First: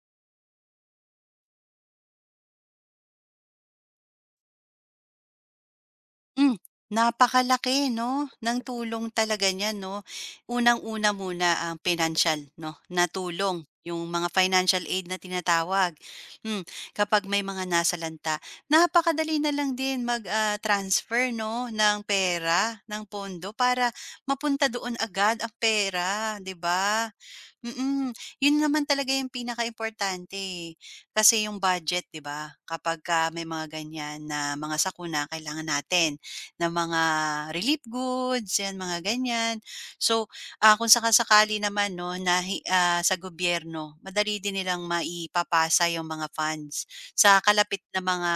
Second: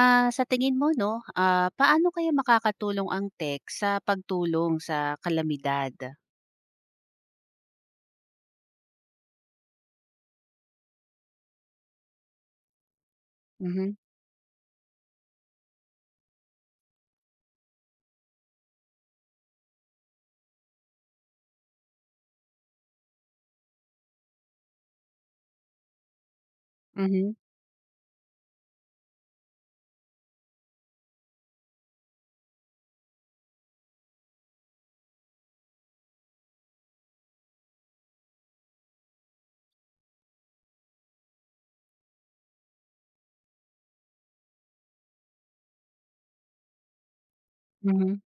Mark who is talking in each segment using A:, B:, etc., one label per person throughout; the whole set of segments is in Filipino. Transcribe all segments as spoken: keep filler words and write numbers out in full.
A: Ah, sa tingin mo 'no, ah, paano kaya makakatulong ang tech sa pagtulong sa kalamidad?
B: Hmm, Napakalaki 'no, ng tulong talaga niyan 'no. Unang-una muna ang financial 'no, na tulong,
A: Mhm,
B: yung mga financial aid na tinatawag. Hmm, Kapag may mga nasalanta, napakadali na lang din mag, ah, transfer 'no, ng pera, ng pondo para mapunta doon agad ang pera, 'di ba?
A: mhm,
B: Mm, yun naman talaga yung pinakaimportante, eh. Kasi yung budget 'di ba, kapagka may mga ganyan na mga sakuna kailangan natin ng mga relief goods, 'yan mga ganyan. So, ah, kung saka naman 'no na hi ah, sa gobyerno, madali din nilang maipapasa yung mga funds sa kalapit na
A: mhm,
B: mga,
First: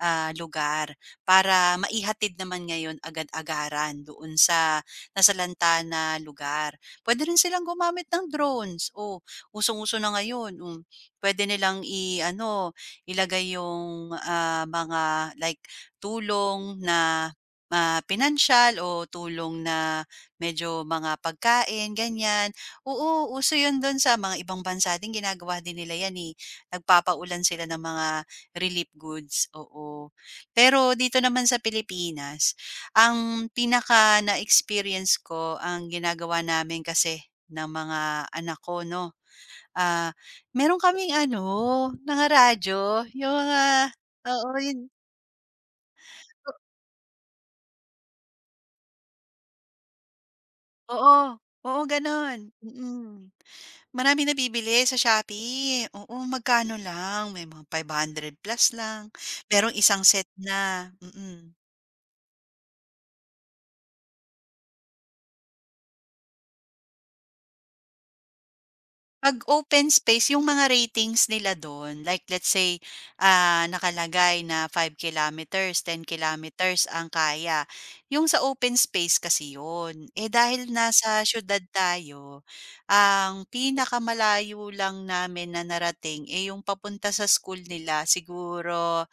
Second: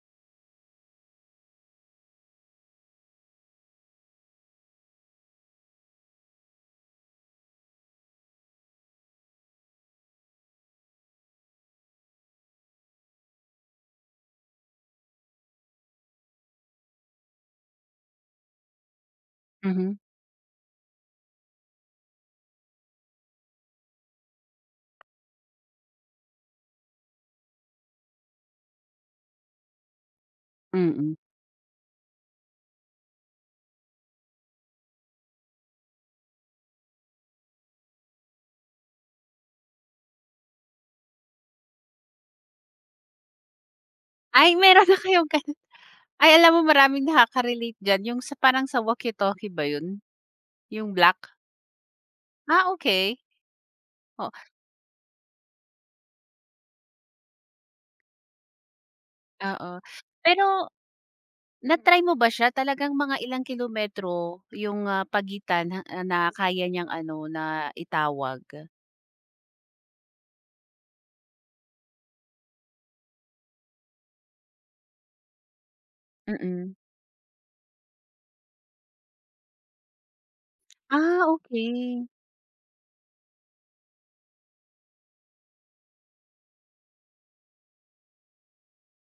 B: ah, lugar para maihatid naman ngayon agad-agaran doon sa nasalanta na lugar. Puwede rin silang gumamit ng drones, oh, usong-uso na ngayon, um, puwede nilang i-ano, ilagay yung, ah, mga like tulong na, ah, pinansyal o tulong
A: mhm,
B: na medyo mga pagkain, ganyan. Oo, uso yun dun sa mga ibang bansa din ginagawa din nila yan, eh, nagpapaulan sila ng mga relief goods, oo. Pero
A: mm.
B: dito naman sa Pilipinas ang pinaka na-experience ko ang ginagawa namin kasi ng mga anak ko 'no, ah, meron kaming ano, mga radyo yung mga oo
A: Ay meron
B: yun
A: na kayong ganun? Ay alam mo maraming nakaka-relate diyan yung sa parang sa walkie-talkie ba yun? Yung
B: oo,
A: black?
B: oo gano'n,
A: Ah, okay.
B: mm. Maraming
A: Oh,
B: nabibili sa Shopee, oo magkano lang, may mga ₱limang daang piso plus lang,
A: oo.
B: merong isang set
A: Pero
B: na, mm.
A: na-try mo ba siya talagang mga ilang kilometro yung, ah, pagitan ha ah, na kaya niyang ano na itawag?
B: 'Pag open space yung mga ratings nila dun, like let's say, ah, nakalagay na five kilometers, ten
A: Mm.
B: kilometers ang kaya. Yung sa open space kasi yun. Eh, dahil nasa
A: Ah,
B: siyudad
A: okay.
B: tayo, ang pinakamalayo lang namin na narating, eh, yung papunta sa school nila siguro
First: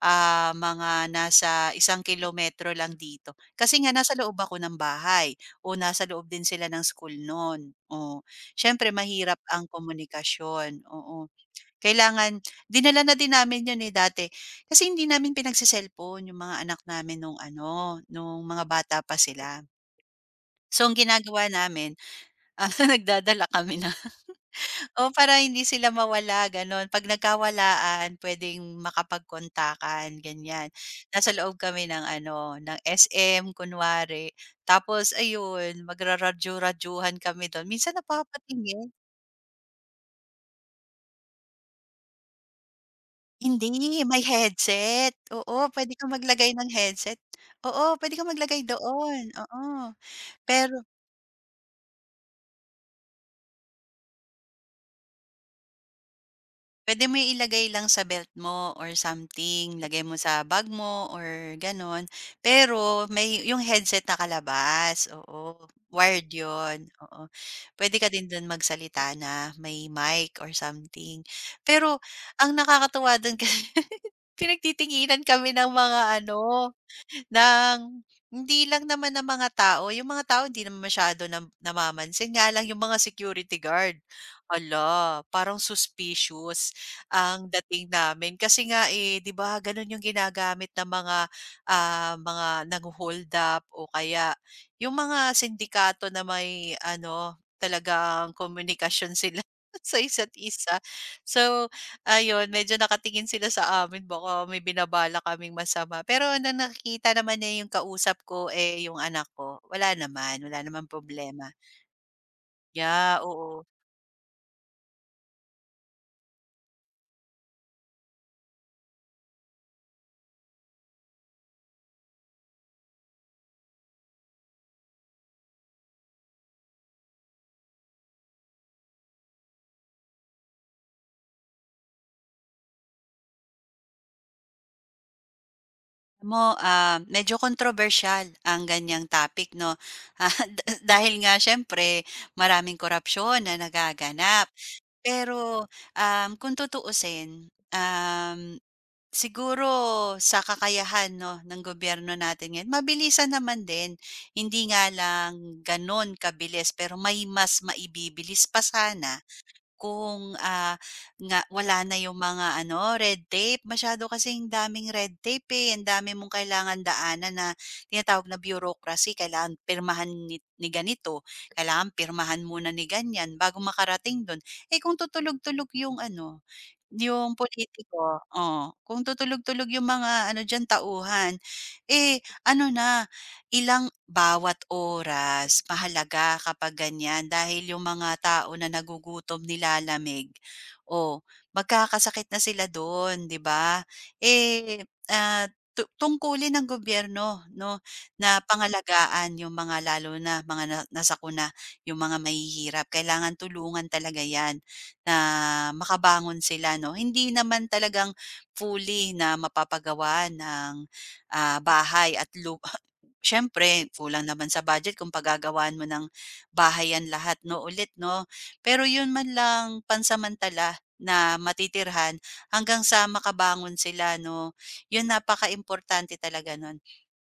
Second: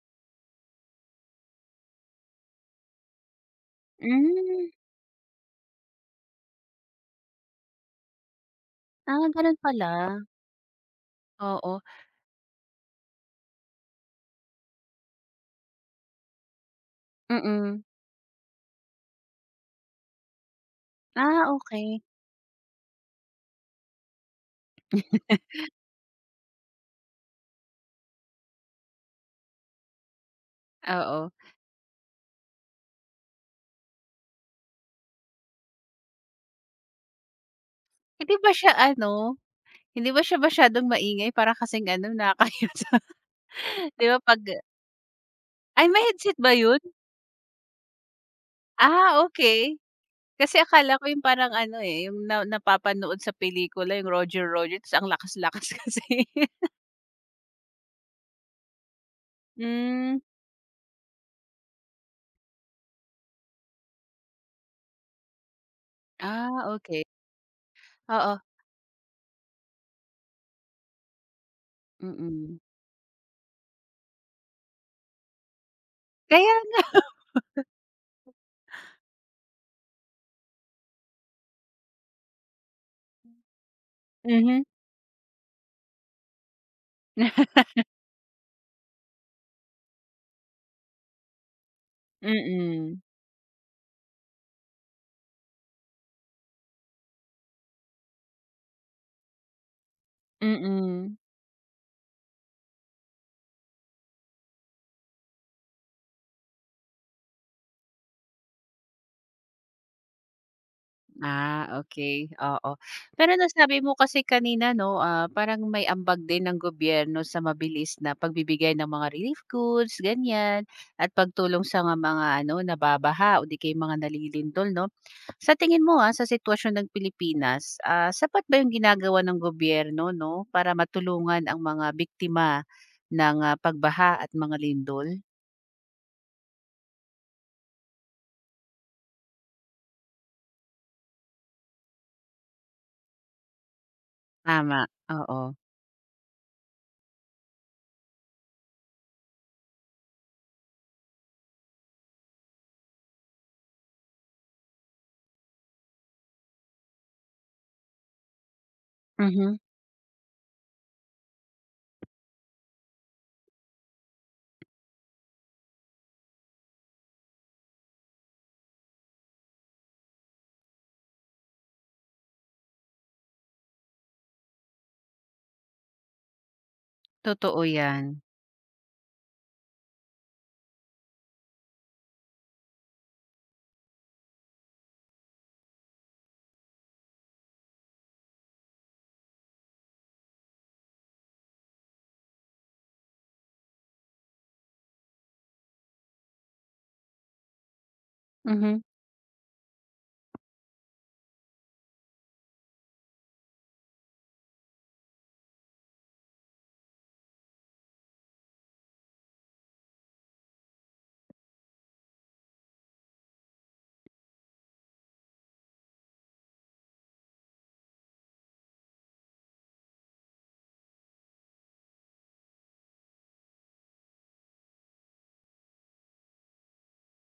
B: Ah, mga nasa isang kilometro lang dito. Kasi nga nasa loob ako
A: Hmm.
B: ng bahay o nasa loob din sila ng school nun, oo. Siyempre
A: Ah,
B: mahirap
A: gano'n
B: ang
A: pala.
B: komunikasyon, oo.
A: Oo,
B: Kailangan dinala na din namin yun, eh, dati. Kasi hindi namin pinagse-cellphone yung mga anak namin nung
A: mm.
B: ano, nung mga bata pa sila. So, ang
A: Ah,
B: ginagawa namin,
A: okey.
B: ah, nagdadala kami ng Oo, para hindi sila mawala gano'n. 'Pag nagkawalaan puwedeng makapagkontakan, ganyan. Nasa
A: Oo.
B: loob kami ng ano, ng S M kunwari, tapos ayun magraradyo-radyuhan kami do'n. Minsan
A: Hindi ba siya
B: napapatingin
A: ano, hindi ba siya masyadong maingay para kasing ano, nakakahiya sa
B: hindi,
A: 'di ba
B: may
A: 'pag
B: headset. Oo,
A: ay
B: pwede
A: may
B: kang
A: headset
B: maglagay
A: ba
B: ng
A: 'yun?
B: headset. Oo, pwede kang maglagay
A: Ah,
B: doon, oo.
A: okey. Kasi
B: Pero
A: akala ko 'yung parang ano, eh, 'yung na napapanood sa pelikula 'yung Roger Roger ta's ang lakas-lakas kasi.
B: puwede mo ilagay lang sa belt mo or something, lagay mo
A: Hmm,
B: sa bag mo or gano'n. Pero may yung headset na kalabas, oo, wired
A: ah,
B: 'yun,
A: okey.
B: oo. Puwede ka din
A: Oo,
B: do'n magsalita na may mic or something. Pero ang
A: mm.
B: nakakatuwa do'n kasi pinagtitinginan kami ng mga
A: Kaya
B: ano
A: nga
B: ng hindi lang naman ng mga tao, yung mga tao hindi naman masyado nam namamansin nga lang yung mga security guard,
A: mhm.
B: ala, parang suspicious ang dating namin. Kasi nga, eh, 'di ba gano'n yung ginagamit ng mga, ah, mga
A: Mm,
B: nangho-hold up o kaya yung mga sindikato na may ano, talagang komunikasyon sila sa isa't isa.
A: mm.
B: So, ayun, medyo nakatingin sila sa amin baka may binabala kaming masama. Pero nang nakikita naman niya yung kausap ko, eh, yung anak ko, wala naman, wala namang problema.
A: Ah, okey, oo.
B: Yeah,
A: Pero
B: oo.
A: nasabi mo kasi kanina 'no, ah, parang may ambag din ng gobyerno sa mabilis na pagbibigay ng mga relief goods, ganyan, at pagtulong sa nga mga ano, nababaha o di kaya mga nalilindol 'no. Sa tingin mo, ah, sa sitwasyon ng Pilipinas, ah, sapat ba yung ginagawa ng gobyerno 'no, para matulungan ang mga biktima ng, ah, pagbaha at mga lindol?
B: Alam mo, ah, medyo kontrobersyal ang ganyang topic, no? Ah, d- dahil nga, syempre, maraming korupsyon na nagaganap.
A: Tama, oo.
B: Pero, um, kung tutuusin, um, siguro sa kakayahan 'no, ng gobyerno natin ngayon, mabilisan naman din. Hindi nga lang gano'n kabilis pero may mas maibibilis pa sana
A: Mhm,
B: kung, ah, nga wala na yung mga ano, red tape. Masyado kasing daming red tape, eh, ang dami mong kailangan daanan na tinatawag na bureaucracy. Kailangan pirmahan ni ni ganito, kailangan pirmahan muna ni ganiyan bago makarating do'n. Eh, kung tutulog-tulog yung ano yung
A: totoo yan.
B: politiko, oh, kung tutulog-tulog yung mga ano diyan, tauhan, eh, ano na, ilang bawat oras mahalaga kapag ganyan dahil yung mga tao na nagugutom, nilalamig, oh, magkakasakit na sila do'n, 'di ba? Eh, ah, tu tungkulin ng gobyerno 'no, na
A: Mhm,
B: pangalagaan yung mga lalo na mga na nasakuna, yung mga mahihirap. Kailangan tulungan talaga 'yan na makabangon sila 'no. Hindi naman talagang fully na mapapagawa ng, ah, bahay at lu siyempre kulang naman sa budget kung pagagawaan mo ng bahay yan lahat 'no ulit 'no. Pero yun man lang pansamantala na matitirhan hanggang sa makabangon sila 'no. Yun importante talaga nun.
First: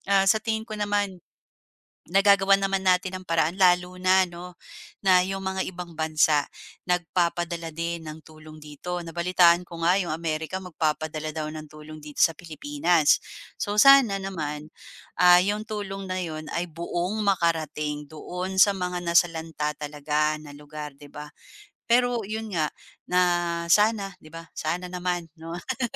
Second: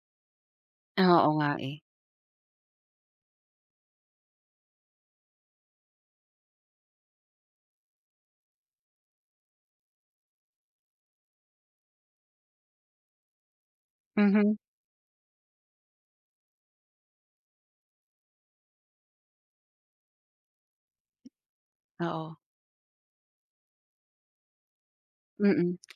B: Ah, sa tingin ko naman,
A: oo nga eh.
B: nagagawa naman natin ng paraan lalo na 'no, na yung mga ibang bansa. Nagpapadala din ng tulong dito. Nabalitaan ko nga yung Amerika magpapadala daw ng tulong dito sa Pilipinas. So sana
A: Mhm.
B: naman, ah, yung tulong na yun ay buong makarating doon sa mga nasalanta talaga na lugar, 'di ba? Pero
A: Oo,
B: yun nga, na sana, 'di ba? Sana naman, 'no?
A: mm.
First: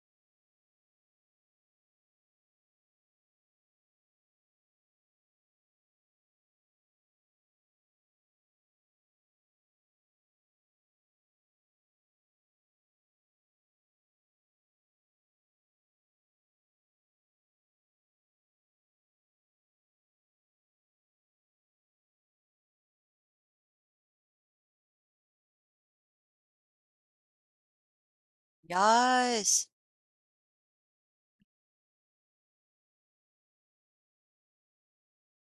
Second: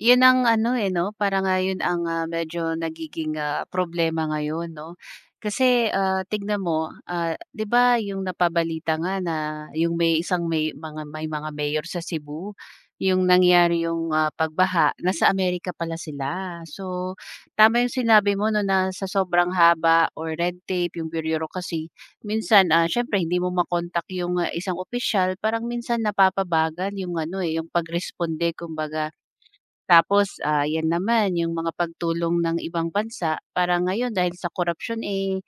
A: Yun ang ano, eh, 'no, para nga yun ang, ah, medyo nagiging, ah, problema ngayon, 'no? Kasi, ah, tignan mo, ah, 'di ba yung napabalita nga na yung may isang may mga may mga mayor sa Cebu, yung nangyari yung, ah, pagbaha, nasa Amerika pala sila. So, tama yung sinabi mo 'no, na sa sobrang haba or red tape, yung bureaucracy, minsan, ah, siyempre hindi mo makontak yung, ah, isang opisyal, parang minsan napapabagal yung ano, eh, yung pagresponde kumbaga.
B: Yes.
A: Tapos, ah, 'yan naman yung mga pagtulong ng ibang bansa parang ngayon dahil sa korupsyon eh,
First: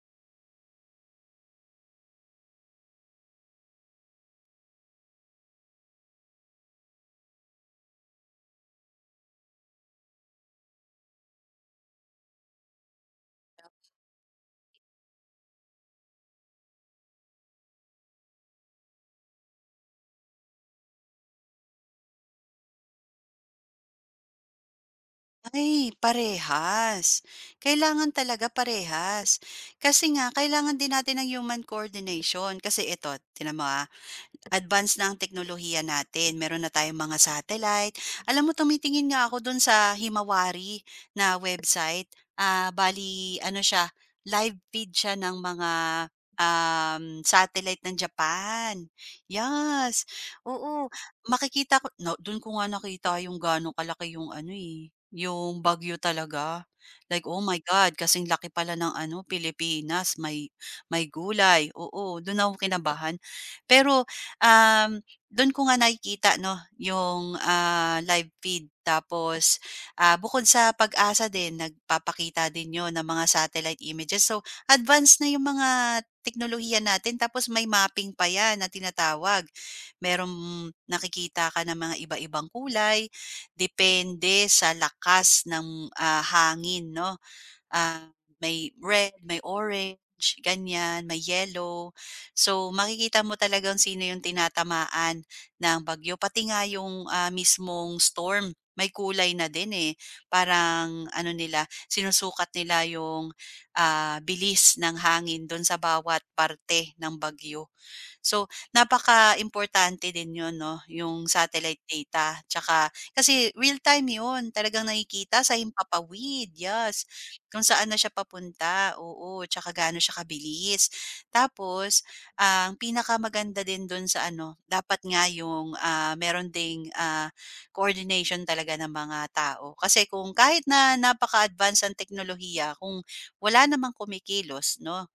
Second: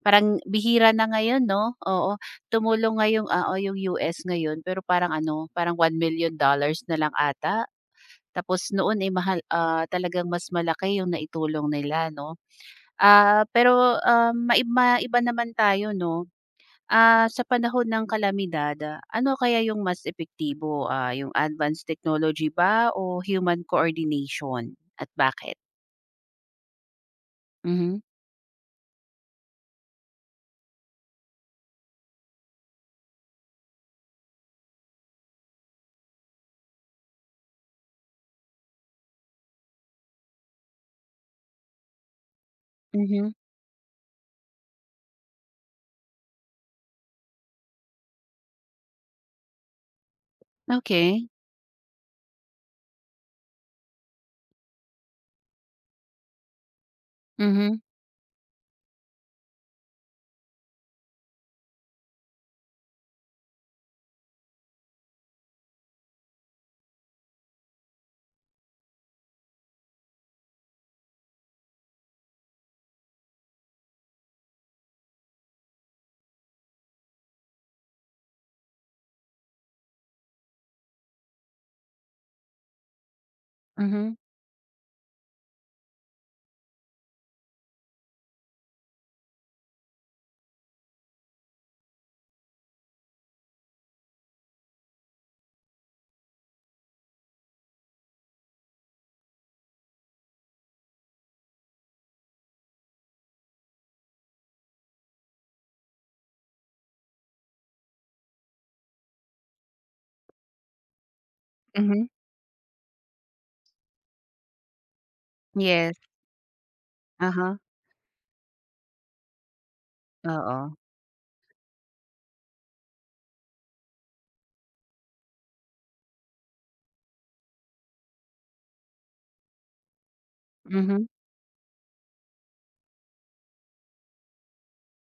A: parang bihira na ngayon 'no, oo. Tumulong nga ah, o yung U S ngayon pero parang ano, parang one million dollars na lang ata. Tapos noon, eh, mahal ah, talagang mas malaki yung naitulong nila 'no. Ah, pero, um, mai maiba iba naman tayo 'no. Ah, sa panahon ng kalamidad, ah, ano kaya yung mas epektibo, ah, yung advanced technology ba o human coordination at bakit?
B: Ay, parehas.
A: Mhm,
B: Kailangan talaga parehas. Kasi nga kailangan din natin ng human coordination. Kasi ito, tingnan mo, ah. Advance na ang teknolohiya natin, meron na tayong mga satellite. Alam mo tumitingin nga ako dun sa Himawari na website, ah,
A: mhm,
B: bali ano siya, live feed siya ng mga, um, satellite ng Japan. Yes, oo,
A: okey.
B: makikita ko no dun ko nga nakita yung ganong kalaki yung ano, eh, yung bagyo talaga. Like, oh my
A: Mhm,
B: God, kasing laki pala ng ano, Pilipinas, may may gulay, oo, dun ako kinabahan. Pero um, do'n ko nga nakikita 'no, yung, ah, live feed tapos, ah, bukod sa PAG-ASA din nagpapakita din yun ng mga satellite images. So, advanced na yung mga teknolohiya natin tapos may mapping pa yan na tinatawag. Merong nakikita ka ng mga iba-ibang kulay,
A: mhm,
B: depende sa lakas ng, ah, hangin 'no ah, may red, may orange, ganyan, may yellow. So makikita mo talagang sino yung tinatamaan ng bagyo, pati nga yung, ah, mismong storm may kulay na din, eh. Parang ano nila, sinusukat nila yung, ah, bilis ng hangin dun sa bawat parte ng bagyo. So, napaka importante din 'yun 'no, yung satellite
A: mhm,
B: data tsaka kasi real time 'yun, talagang nakikita sa
A: yes,
B: himpapawid, yes,
A: uh-huh,
B: kung saan na siya papunta, oo, tsaka gaano siya
A: oo,
B: kabilis. Tapos ang pinakamaganda din dun sa ano, dapat nga yung, ah, meron ding, ah, coordination talaga ng mga tao. Kasi kung kahit na
A: mhm,
B: napaka advanced ang teknolohiya kung wala namang kumikilos 'no,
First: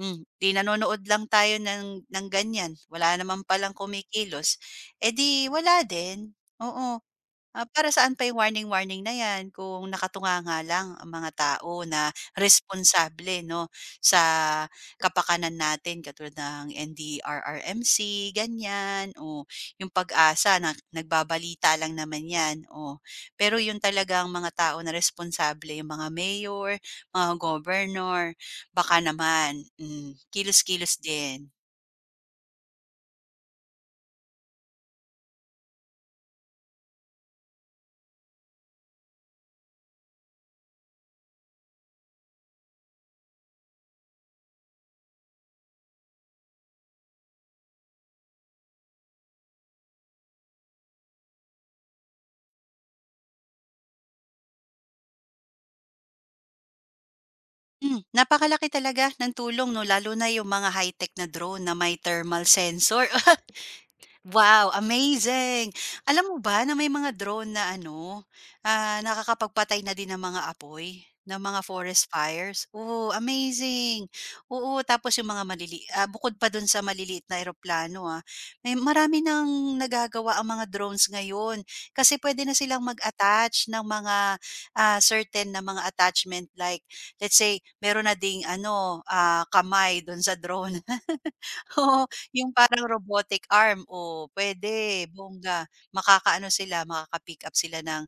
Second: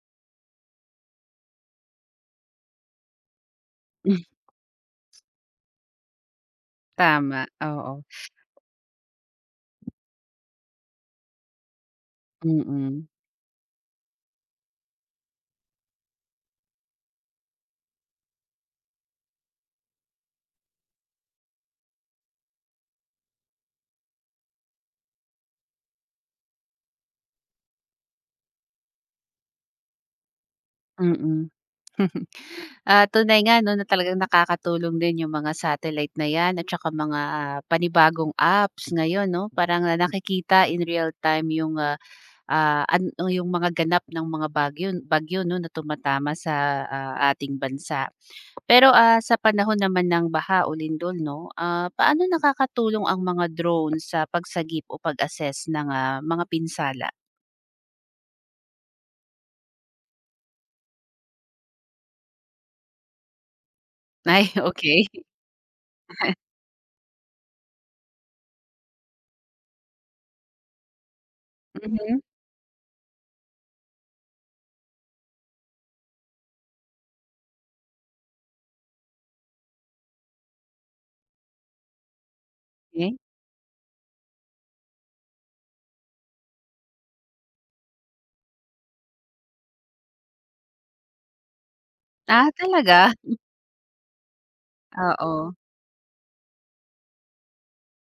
B: Hmm, 'di nanonood lang tayo ng ng ganyan, wala naman palang kumikilos, eh, 'di wala din, oo.
A: tama,
B: Ah, para
A: oo,
B: saan pa yung warning-warning na 'yan kung nakatunganga lang ang mga tao na
A: mm,
B: responsable 'no, sa kapakanan natin katulad ng N D R R M C ganyan, o yung PAG-ASA na nagbabalita lang naman 'yan, oh. Pero yung talagang mga tao na responsable, yung mga mayor, mga governor. Baka naman, hmm, kilos-kilos
A: mm.
B: din.
A: Ah, tunay nga 'no, na talagang nakakatulong din yung mga satellite na 'yan at saka mga ah, panibagong apps ngayon 'no, parang ah, nakikita in real time yung, ah Ah, ano yung mga ganap ng mga bagyo bagyo 'no na tumatama sa, ah, ating bansa. Pero, ah, sa panahon naman ng baha o lindol 'no, ah, paano nakakatulong ang mga drone sa pagsagip o pag-assess ng, ah, mga pinsala?
B: Hmm, napakalaki talaga ng tulong 'no, lalo na yung mga high-tech na drone na may thermal sensor.
A: Ay
B: Wow,
A: okay.
B: amazing! Alam mo ba na may mga drone na ano, ah, nakakapagpatay na din ng mga apoy, ng mga forest
A: Mhm,
B: fires? Oo, amazing! Oo, tapos yung mga malili ah, bukod pa dun sa maliliit na eroplano, ah, may marami ng nagagawa ang mga drones ngayon. Kasi pwede na silang
A: okey.
B: mag-attach ng mga, ah, certain na mga attachment like let's say meron na ding ano, ah, kamay dun sa drone. Oo,
A: Ah,
B: yung parang
A: talaga?
B: robotic arm, oh, pwede
A: Oo,
B: bongga. Makakaano sila, makaka-pick up sila ng,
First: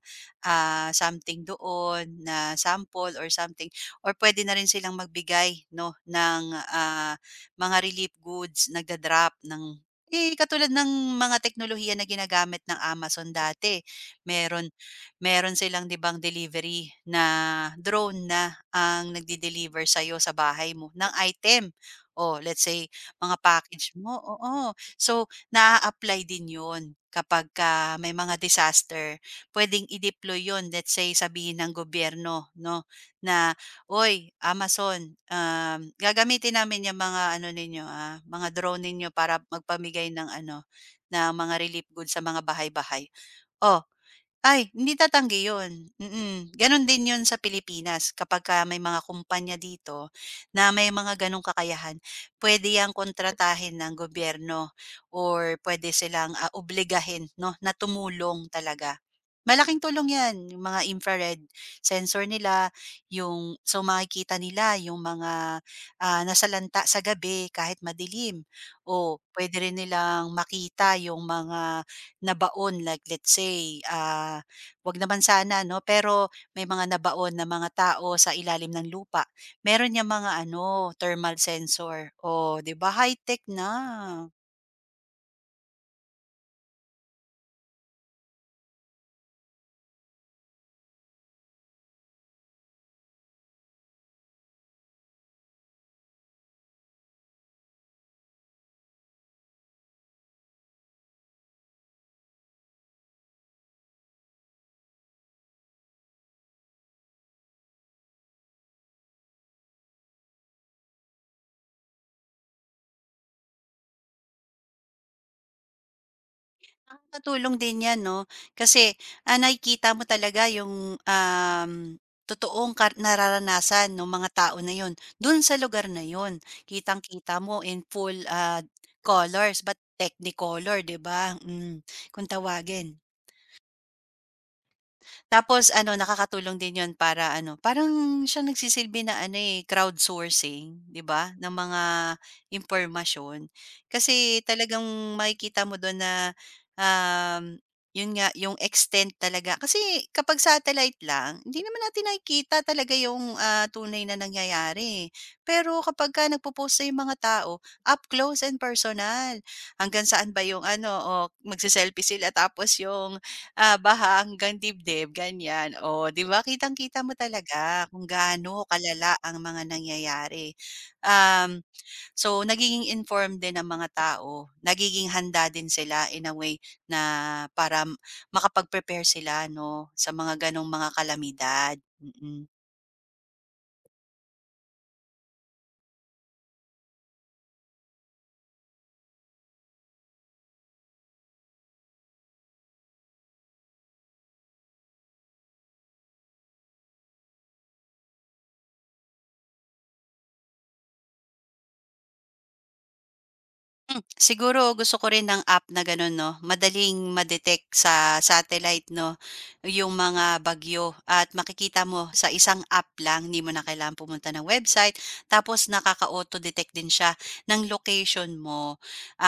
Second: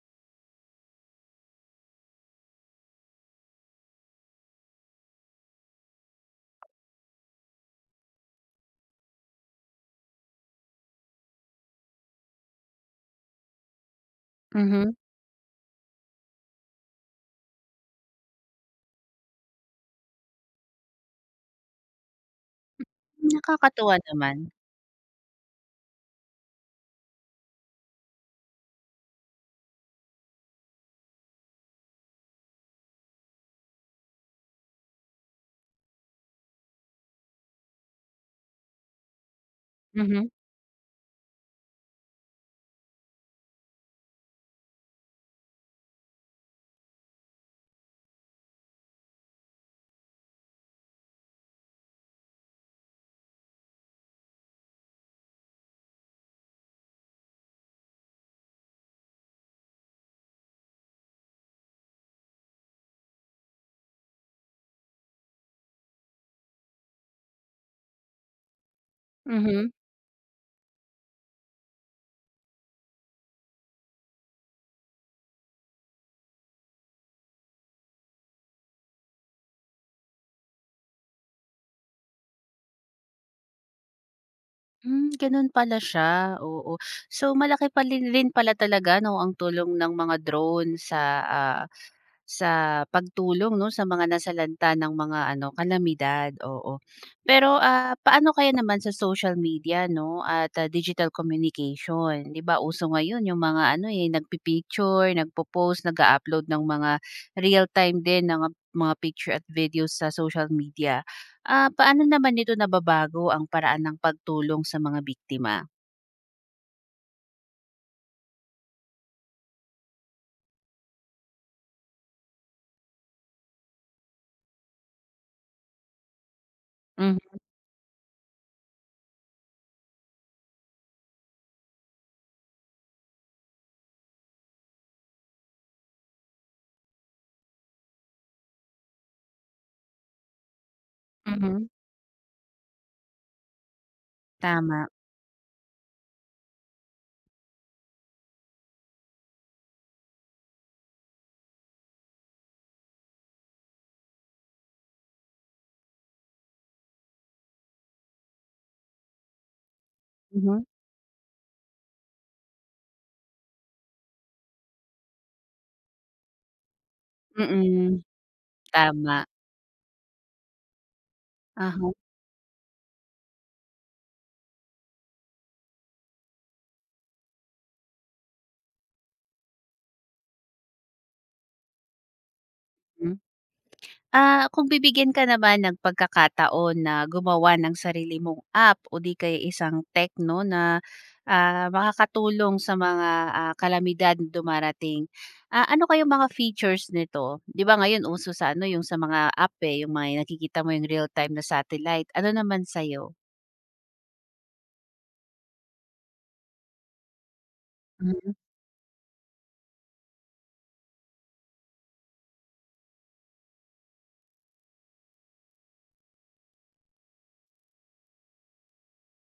B: ah, something doon na sample or something or pwede na rin silang magbigay 'no ng, ah, mga relief goods, nagda-drop ng eh, katulad ng mga teknolohiya na ginagamit ng Amazon dati. Meron
A: mhm.
B: meron silang 'di bang delivery na drone na ang nagde-deliver sa'yo sa bahay mo ng item. Oh, let's say mga package
A: Nakakatuwa
B: mo,
A: naman.
B: oo. So, naa-apply din 'yun kapagka may mga disaster. Puwedeng i-deploy yon let's say sabihin ng gobyerno 'no, na, oy Amazon, um, gagamitin namin 'yang mga ano ninyo, ah, mga drone ninyo para magpamigay ng
A: Mhm,
B: ano, ng mga relief goods sa mga bahay-bahay." Oh ay, hindi tatanggi yun, mm. Ganun din yun sa Pilipinas kapag ka may mga kumpanya dito na may mga ganong kakayahan, pwede yang kontratahin ng gobyerno or pwede silang, ah, obligahin 'no, na tumulong talaga. Malaking tulong yan, yung mga infrared sensor nila, yung so makikita nila yung mga, ah, nasalanta sa gabi kahit madilim o puwede
A: mhm.
B: rin nilang makita yung mga na baon like let's say, ah, 'wag naman sana 'no, pero may mga nabaon na mga tao sa ilalim ng lupa. Meron yung mga ano, thermal sensor. O 'di ba high-tech na.
A: Hmm, gano'n pala siya, oo. So malaki pa li rin pala talaga 'no ang tulong ng mga drone sa, ah Sa pagtulong 'no, sa mga nasalanta ng mga ano, kalamidad, oo. Pero, ah, paano kaya naman sa social media 'no, at, ah, digital communication? 'Di ba uso ngayon yung mga ano, eh, nagpi-picture, nagpo-post, upload ng mga real-time din ng mga picture at videos sa social media. Ah, paano naman nito nababago ang paraan ng pagtulong sa mga biktima?
B: Nakakatulong din 'yan 'no, kasi, ah, nakikita mo talaga yung, um, totoong ka nararanasan nung mga tao na yun, dun sa lugar na yun.
A: Mhm,
B: Kitang-kita mo in full, ah, colors, but technicolor 'di ba? Hmm, kung tawagin. Tapos ano, nakakatulong din yon para ano, parang siya nagsisilbi na ano, eh, crowdsourcing, 'di ba, ng
A: mhm,
B: mga impormasyon. Kasi talagang
A: tama.
B: makikita mo do'n na, um, 'yun nga, yung extent talaga kasi kapag satellite lang, hindi naman natin nakikita talaga yung, ah, tunay na nangyayari, eh. Pero kapagka nagpo-post na yung mga tao, up close and personal, hanggang saan ba yung
A: Mhm,
B: ano, o magse sila tapos yung Ah, baha hanggang dibdib ganyan, o 'di ba kitang-kita mo talaga
A: mm,
B: kung gaano kalala
A: tama.
B: ang mga nangyayari. Um,
A: uh
B: so nagiging informed din ang mga tao, nagiging handa din sila in a way na para m- makapag-prepare sila 'no, sa mga gano'ng mga kalamidad, mm. Mm.
A: Ah, kung bibigyan ka naman ng pagkakataon na gumawa ng sarili mong app o di kaya isang tech 'no, na, ah, makakatulong sa mga, ah, kalamidad na dumarating, ah, ano kayang mga features nito? 'Di ba ngayon uso sa ano yung sa mga app, eh, yung may nakikita mo yung real-time na satellite. Ano naman sa'yo?
B: Hmm, siguro gusto ko rin ng app na gano'n 'no, madaling madetect sa
A: Mhm.
B: satellite 'no, yung mga bagyo at makikita mo sa isang app lang, hindi mo na kailangan pumunta ng website. Tapos nakaka-auto-detect din siya ng location mo.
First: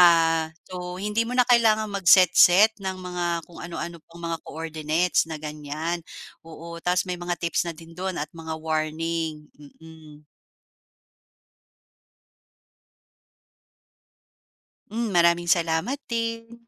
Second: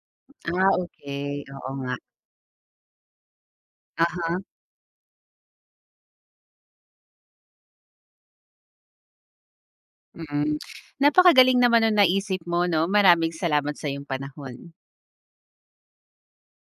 B: Ah,
A: Ah,
B: so hindi mo
A: okay.
B: na
A: Oo
B: kailangang
A: nga.
B: mag-set-set ng mga kung ano-ano pang
A: Aha,
B: mga coordinates na ganyan, oo. Tapos may mga tips na din do'n at mga warning, mm-mm. Mm.
A: mm. Napakagaling naman nung naisip mo 'no, maraming salamat sa iyong panahon.
B: Hmm, maraming salamat din.